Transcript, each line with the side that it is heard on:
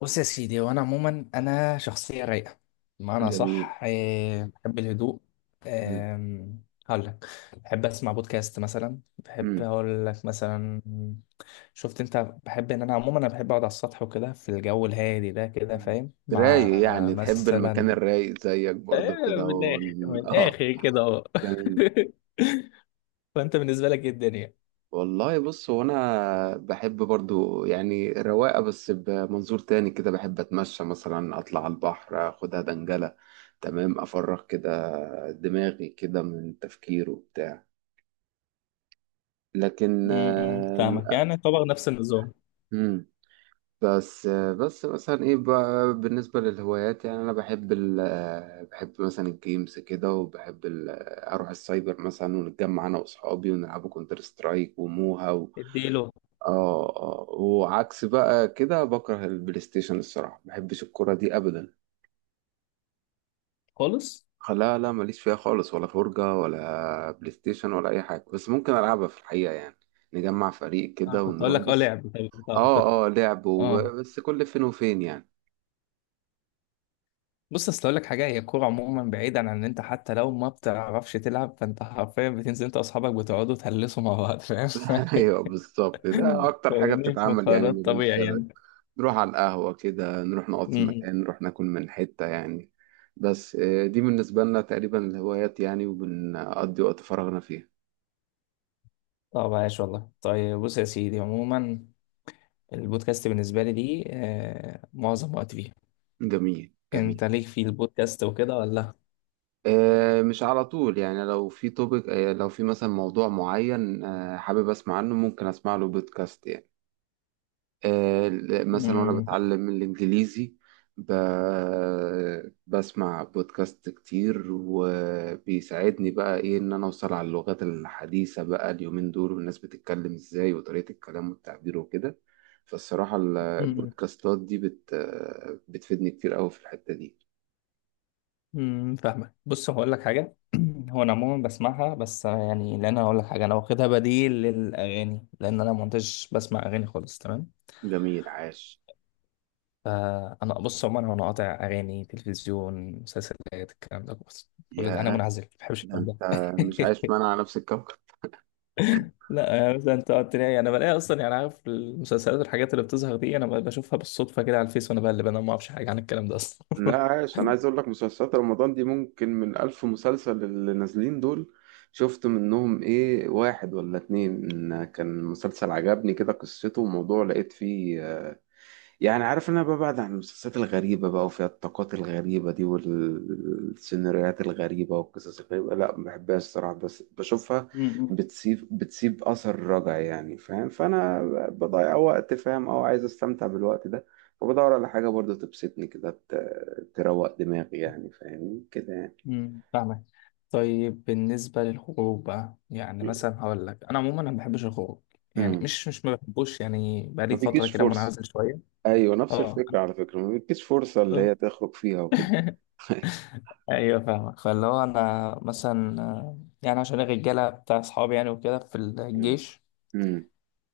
left: بص يا سيدي، وانا عموما شخصيه رايقه، بمعنى
right: جميل.
left: صح. بحب الهدوء.
right: مم.
left: هقول لك بحب اسمع بودكاست مثلا، بحب
right: مم.
left: اقول لك مثلا، شفت انت، بحب ان انا عموما بحب اقعد على السطح وكده في الجو الهادي ده، كده
right: مم.
left: فاهم،
right: رايق،
left: مع
right: يعني تحب
left: مثلا
right: المكان الرايق زيك برضو كده
left: من الاخر
right: اه.
left: كده اهو.
right: جميل.
left: فانت بالنسبه لك ايه الدنيا؟
right: والله، بص، هو انا بحب برضو يعني الرواقه، بس بمنظور تاني كده بحب اتمشى مثلا، اطلع على البحر، اخدها دنجله تمام، افرغ كده دماغي كده من تفكير وبتاع. لكن...
left: م- م، فاهمك، يعني طبعا نفس النظام.
right: آم، بس مثلا ايه بقى بالنسبة للهوايات، يعني انا بحب ال آه، بحب مثلا الجيمز كده، وبحب ال آه، اروح السايبر مثلا، ونتجمع انا واصحابي ونلعبوا كونتر سترايك وموها
left: اديله
right: اه، اه، وعكس بقى كده بكره البلاي ستيشن، الصراحة ما بحبش الكرة دي ابدا.
left: خالص.
right: لا، لا، ماليش فيها خالص، ولا فرجة ولا بلاي ستيشن ولا اي حاجة، بس ممكن العبها في الحقيقة يعني. نجمع فريق
left: اه،
right: كده
left: كنت اقول
right: ونروح
left: لك، اه،
right: بس.
left: لعب. طيب، طيب، طيب.
right: اه، اه، لعب
left: اه،
right: بس كل فين وفين يعني.
left: بص، اصل اقول لك حاجه، هي الكوره عموما بعيدا عن ان انت حتى لو ما بتعرفش تلعب، فانت حرفيا بتنزل انت واصحابك، بتقعدوا تهلسوا مع بعض، فاهم.
right: ايوه، بالظبط، ده اكتر حاجه
left: فاهمني،
right: بتتعمل
left: فده
right: يعني ما بين
left: الطبيعي
right: الشباب.
left: يعني.
right: نروح على القهوه كده، نروح نقعد في
left: م-م.
right: مكان، نروح ناكل من حته يعني. بس، دي بالنسبه لنا تقريبا الهوايات يعني، وبنقضي وقت فراغنا فيها.
left: طب عايش، والله. طيب، بص يا سيدي، عموما البودكاست بالنسبه لي دي معظم وقت فيه.
right: جميل، جميل.
left: انت ليك في البودكاست وكده ولا؟
right: مش على طول يعني، لو في توبيك، لو في مثلا موضوع معين حابب اسمع عنه، ممكن اسمع له بودكاست يعني. آه، مثلا وانا بتعلم الانجليزي، ب... بسمع بودكاست كتير، وبيساعدني بقى ايه، ان انا اوصل على اللغات الحديثة بقى اليومين دول، والناس بتتكلم ازاي، وطريقة الكلام والتعبير وكده. فالصراحة
left: م-م.
right: البودكاستات دي بتفيدني كتير قوي في الحتة دي.
left: امم، فاهمك. بص، هقول لك حاجه. هو انا عموما بسمعها، بس يعني لان انا هقول لك حاجه، انا واخدها بديل للاغاني، لان انا ما كنتش بسمع اغاني خالص، تمام؟
right: جميل، عاش.
left: فانا، بص، عموما انا قاطع اغاني، تلفزيون، مسلسلات، الكلام ده، بص، كل ده انا
right: ياه.
left: منعزل، ما بحبش
right: ده
left: الكلام ده.
right: انت مش عايش معانا على نفس الكوكب.
left: لا، يعني مثلا انت قلت لي، انا بلاقي اصلا يعني، عارف المسلسلات والحاجات اللي بتظهر دي، انا بشوفها بالصدفه كده على الفيس وانا بقلب، انا ما اعرفش حاجه عن الكلام ده اصلا.
right: لا، عايش. انا عايز اقول لك، مسلسلات رمضان دي، ممكن من الف مسلسل اللي نازلين دول، شفت منهم ايه؟ واحد ولا اتنين كان مسلسل عجبني كده قصته، وموضوع لقيت فيه. يعني، عارف ان انا ببعد عن المسلسلات الغريبة بقى، وفيها الطاقات الغريبة دي، والسيناريوهات الغريبة والقصص الغريبة. لا، ما بحبهاش الصراحة، بس بشوفها. بتسيب اثر رجعي يعني، فاهم؟ فانا بضيع وقت، فاهم؟ او عايز استمتع بالوقت ده. فبدور على حاجة برضو تبسطني كده، تروق دماغي يعني، فاهمني كده يعني.
left: امم، فاهمك. طيب بالنسبة للخروج بقى، يعني مثلا هقول لك، أنا عموما أنا ما بحبش الخروج، يعني
right: امم
left: مش ما بحبوش يعني،
right: ما
left: بقالي فترة
right: بيجيش
left: كده
right: فرصة.
left: منعزل شوية.
right: ايوه، نفس
left: اه،
right: الفكرة. على فكرة، ما بيجيش فرصة اللي
left: أنا-
right: هي تخرج فيها وكده.
left: ايوه فاهمك، فاللي هو انا مثلا يعني عشان الرجاله بتاع اصحابي يعني، وكده في
right: مم.
left: الجيش،
right: مم.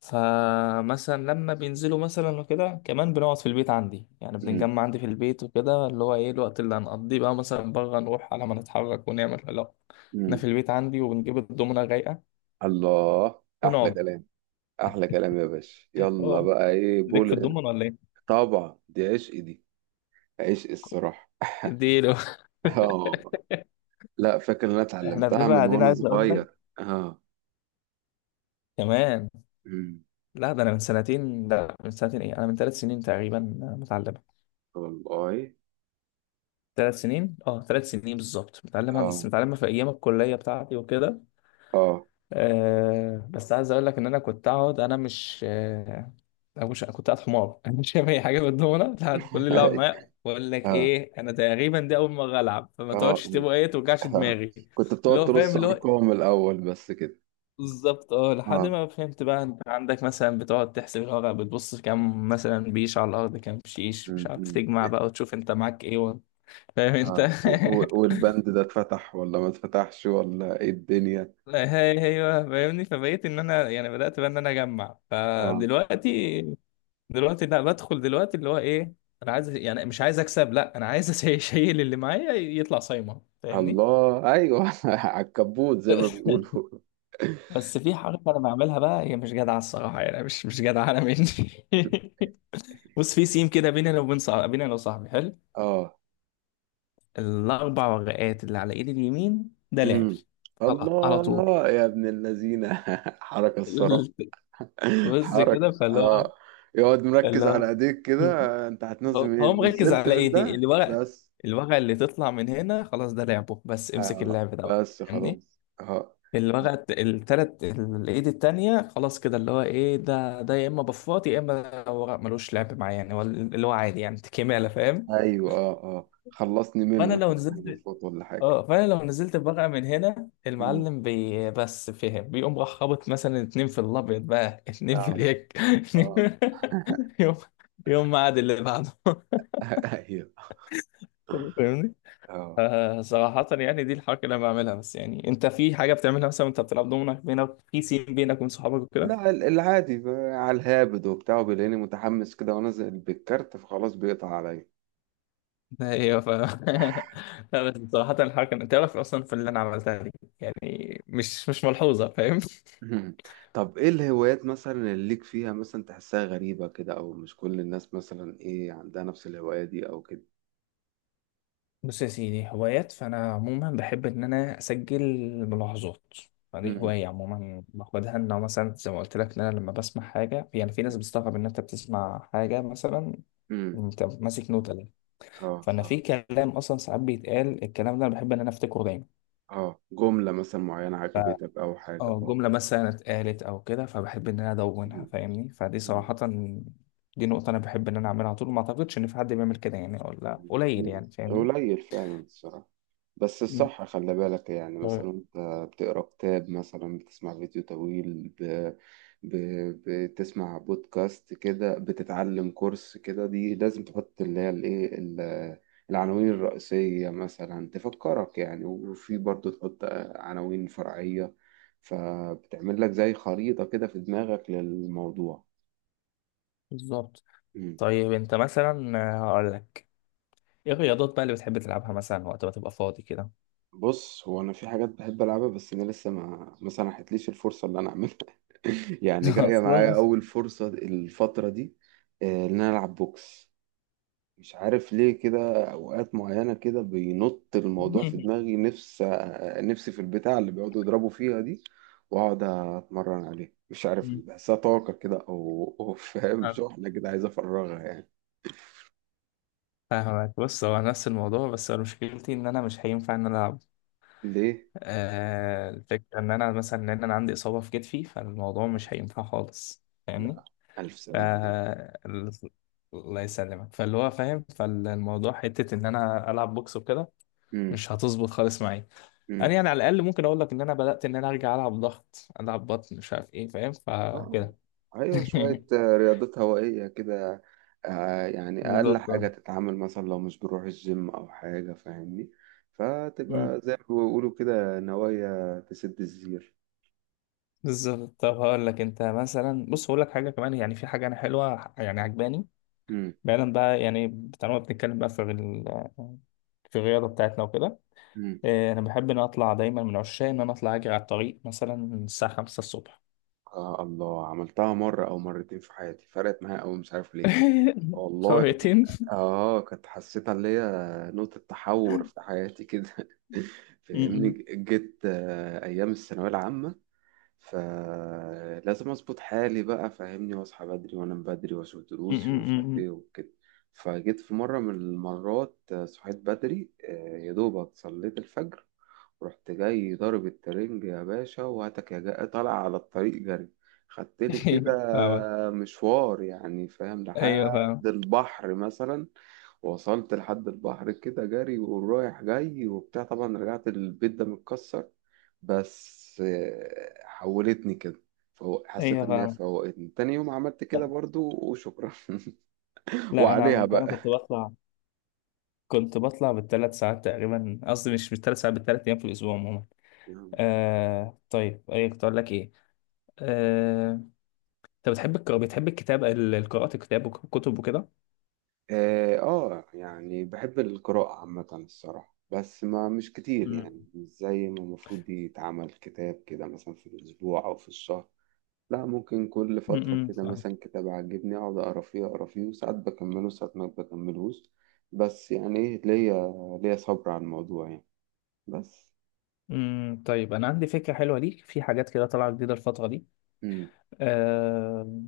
left: فمثلا لما بينزلوا مثلا وكده، كمان بنقعد في البيت عندي، يعني
right: مم.
left: بنتجمع عندي في البيت وكده، اللي هو ايه الوقت اللي هنقضيه بقى، مثلا بره نروح على، ما نتحرك ونعمل، لا، احنا
right: مم.
left: في البيت عندي وبنجيب الدومنة رايقة
right: الله، احلى
left: ونقعد.
right: كلام. احلى كلام يا باشا، يلا
left: اه،
right: بقى، ايه
left: ليك في
right: بول.
left: الضمن ولا ايه؟
right: طبعا، دي عشق دي. عشق الصراحه.
left: اديله.
right: اه. لا، فاكر ان انا
left: احنا
right: اتعلمتها
left: بنبقى
right: من
left: قاعدين،
right: وانا
left: عايز اقول لك
right: صغير اه.
left: كمان،
right: أمم.
left: لا، ده انا من سنتين، لا من سنتين، ايه، انا من 3 سنين تقريبا متعلمه.
right: والله.
left: 3 سنين، اه، 3 سنين بالظبط متعلمها، بس
right: اه،
left: متعلمها في ايام الكليه بتاعتي وكده.
right: اه.
left: آه، بس عايز اقول لك ان انا كنت اقعد، انا مش انا مش كنت قاعد حمار. انا مش فاهم اي حاجه بالدومنه، لحد كل اللي لعب معايا بقول لك
right: اه،
left: ايه، انا تقريبا دي اول مره العب، فما
right: اه،
left: تقعدش تبقى ايه توجعش دماغي.
right: كنت
left: اللي
right: بتقعد
left: هو
right: ترص
left: فاهم، اللي هو
right: ارقام الاول بس كده.
left: بالظبط. اه، لحد
right: اه.
left: ما فهمت بقى انت عندك مثلا، بتقعد تحسب الورق، بتبص كام مثلا بيش على الارض، كام شيش، مش
right: أمم،
left: عارف،
right: أمم.
left: تجمع بقى وتشوف انت معاك ايه و... فاهم انت.
right: اه. والبند ده اتفتح، ولا ما اتفتحش، ولا ايه الدنيا؟
left: هي، ايوه، فاهمني. فبقيت ان انا يعني بدات بقى ان انا اجمع،
right: اه
left: فدلوقتي دلوقتي لا، بدخل دلوقتي اللي هو ايه، انا عايز، يعني مش عايز اكسب لا، انا عايز اشيل اللي معايا يطلع صايمه، فاهمني.
right: الله، ايوه. على الكبوت زي ما بيقولوا.
left: بس في حركه انا بعملها بقى، هي مش جدعه الصراحه يعني، مش جدعه، انا مني. بص، في سيم كده بيننا وبين صاحبي، بيننا انا وصاحبي حلو.
right: اه.
left: الاربع ورقات اللي على ايدي اليمين ده لعبي.
right: مم.
left: على, على طول.
right: الله يا ابن اللذينه. حركه الصراحه.
left: بص
right: حركه،
left: كده، فاللي هو،
right: اه. يقعد
left: فاللي
right: مركز على
left: هو،
right: ايديك كده. انت هتنزل
left: هو هو
right: منين؟
left: مركز
right: نزلت
left: على
right: من
left: ايدي
right: ده
left: الورق،
right: بس.
left: الورقه اللي تطلع من هنا خلاص ده لعبه، بس امسك
right: آه.
left: اللعب ده بقى،
right: بس
left: فاهمني.
right: خلاص اه.
left: الورقه التلات الايد التانيه خلاص كده، اللي هو ايه، ده ده يا اما بفاط، يا اما ورق ملوش لعب معايا يعني، هو اللي هو عادي يعني كماله، فاهم.
right: ايوه، اه، اه، خلصني
left: فانا
right: منه
left: لو
right: كده بقى
left: نزلت،
right: المفروض، ولا حاجه؟
left: اه، فانا لو نزلت بورقه من هنا،
right: مم.
left: المعلم بي بس فهم، بيقوم راح خابط مثلا اتنين في الابيض بقى، اتنين في
right: نعم.
left: اليك.
right: اه.
left: يوم، يوم ما عاد اللي بعده.
right: ايوه.
left: فاهمني.
right: اه.
left: آه، صراحة يعني دي الحركة اللي انا بعملها، بس يعني انت في حاجة بتعملها مثلا وانت بتلعب دومنا، بينك في سين بينك وبين صحابك وكده؟
right: لا، العادي على الهابد وبتاع، وبيلاقيني متحمس كده، بالكارت، فخلاص بيقطع عليا.
left: ايوه، ف لا، بس صراحة الحركة انت تعرف اصلا في اللي انا عملتها دي، يعني مش ملحوظة، فاهم.
right: مم. طب، ايه الهوايات مثلا اللي ليك فيها، مثلا تحسها غريبة كده، او مش كل الناس مثلا ايه عندها نفس الهواية دي او كده؟
left: بص يا سيدي، هوايات، فأنا عموما بحب إن أنا أسجل ملاحظات، فدي
right: امم.
left: هواية عموما باخدها، إن أنا مثلا زي ما قلت لك، إن أنا لما بسمع حاجة يعني، في ناس بتستغرب إن أنت بتسمع حاجة مثلا،
right: امم.
left: أنت ماسك نوتة ليه؟
right: اه،
left: فأنا في
right: اه،
left: كلام أصلا ساعات بيتقال الكلام ده، أنا بحب إن أنا أفتكره دايما.
right: اه، جملة مثلا معينة عجبتك او حاجة؟
left: أه
right: اه.
left: جملة مثلا اتقالت أو كده، فبحب إن أنا أدونها،
right: مم.
left: فاهمني. فدي
right: مم.
left: صراحة، دي نقطة أنا بحب إن أنا أعملها على طول، ما أعتقدش إن في حد بيعمل كده يعني، ولا قليل
right: مم.
left: يعني، فاهمني.
right: قليل فعلا الصراحة. بس
left: مم.
right: الصح خلي بالك، يعني
left: طيب،
right: مثلا انت بتقرا كتاب مثلا، بتسمع فيديو طويل، ب... بتسمع بودكاست كده، بتتعلم كورس كده، دي لازم تحط اللي هي الايه، العناوين الرئيسية مثلا تفكرك يعني، وفي برضو تحط عناوين فرعية. فبتعمل لك زي خريطة كده في دماغك للموضوع.
left: بالظبط. طيب انت مثلا، هقول لك، ايه الرياضات بقى اللي بتحب تلعبها مثلا وقت ما تبقى فاضي كده؟
right: بص، هو انا في حاجات بحب العبها، بس انا لسه ما سنحتليش الفرصه اللي انا اعملها. يعني جايه
left: اصلا.
right: معايا اول فرصه الفتره دي. ان انا العب بوكس. مش عارف ليه، كده اوقات معينه كده بينط الموضوع في دماغي، نفس نفسي في البتاع اللي بيقعدوا يضربوا فيها دي. واقعد اتمرن عليه، مش عارف ليه بحسها طاقه كده او فاهم؟ شحنه كده عايز افرغها يعني.
left: فاهمك. بص، هو نفس الموضوع، بس أنا مشكلتي ان انا مش هينفع ان انا العب.
right: ليه؟
left: آه، الفكره ان انا مثلا ان انا عندي اصابه في كتفي، فالموضوع
right: آه،
left: مش هينفع خالص، فاهمني.
right: لا، الف
left: ف
right: سلامه
left: ال- الله يسلمك، فاللي هو فاهم، فالموضوع حته ان انا العب بوكس وكده
right: عليك.
left: مش هتظبط خالص معايا. انا يعني على الاقل ممكن اقول لك ان انا بدات ان انا ارجع العب ضغط، العب بطن، مش عارف ايه، فاهم،
right: اه،
left: فكده.
right: ايوه، شوية رياضات هوائية كده. يعني اقل
left: بالظبط. آه.
right: حاجة تتعامل مثلا، لو مش بنروح الجيم او حاجة، فاهمني.
left: مم.
right: فتبقى زي ما بيقولوا كده، نوايا تسد الزير.
left: بالظبط. طب هقول لك انت مثلا، بص هقول لك حاجه كمان، يعني في حاجه انا حلوه يعني عجباني،
right: امم.
left: بعيدا بقى، يعني طالما بنتكلم بقى في في الرياضه بتاعتنا وكده.
right: امم.
left: انا بحب ان أنا اطلع دايما، من عشاق ان انا اطلع اجري على الطريق مثلا الساعه 5 الصبح.
right: آه، الله، عملتها مرة أو مرتين في حياتي، فرقت معايا أوي، مش عارف ليه. والله كنت...
left: خريطين.
right: آه، كنت حسيتها اللي هي نقطة تحول في حياتي كده.
left: م-
right: فاهمني.
left: م-
right: جيت أيام الثانوية العامة، فلازم اظبط حالي بقى، فاهمني، واصحى بدري وانام بدري واشوف
left: م-
right: دروسي ومش
left: م-
right: عارف
left: م-
right: ايه وكده. فجيت في مرة من المرات، صحيت بدري، يا دوبك صليت الفجر. رحت جاي ضارب الترنج يا باشا، وهاتك يا جاي طالع على الطريق جري. خدت لي كده
left: م. فاهمك.
right: مشوار يعني، فاهم؟
left: ايوه فاهم.
right: لحد البحر مثلا. وصلت لحد البحر كده جري، ورايح جاي وبتاع، طبعا رجعت البيت ده متكسر. بس حولتني كده. فهو حسيت
left: ايوه
right: ان هي
left: فاهم.
right: فوقتني، تاني يوم عملت كده برضو وشكرا.
left: لا، انا
right: وعليها
left: عملت، انا
right: بقى.
left: كنت بطلع، كنت بطلع بال3 ساعات تقريبا، قصدي مش بال3 ساعات، بال3 ايام في الاسبوع عموما. آه، طيب ايه كنت اقول لك ايه، آه، انت بتحب القراءة، بتحب الكتابة، قراءة الكتاب وكتب وكده؟
right: اه. يعني بحب القراءة عامة الصراحة، بس ما مش كتير
left: امم،
right: يعني، مش زي ما المفروض دي يتعمل كتاب كده مثلا في الأسبوع أو في الشهر. لا، ممكن كل فترة
left: امم،
right: كده
left: فاهم.
right: مثلا كتاب عجبني أقعد أقرا فيه أقرا فيه، وساعات بكمله وساعات ما بكملهوش. بس يعني إيه ليا، ليا صبر على الموضوع يعني، بس.
left: امم، طيب انا عندي فكرة حلوة ليك، في حاجات كده طالعة جديدة الفترة دي،
right: مم.
left: آه،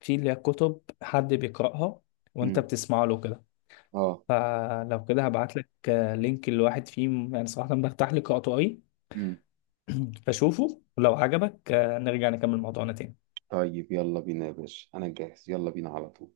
left: في اللي هي كتب حد بيقرأها وانت
right: مم.
left: بتسمع له كده،
right: آه.
left: فلو كده هبعت لك لينك لواحد فيهم، يعني صراحة برتاح لقراءته قوي،
right: مم.
left: فشوفه ولو عجبك، نرجع نكمل موضوعنا تاني.
right: طيب، يلا بينا يا باشا، أنا جاهز، يلا بينا على طول.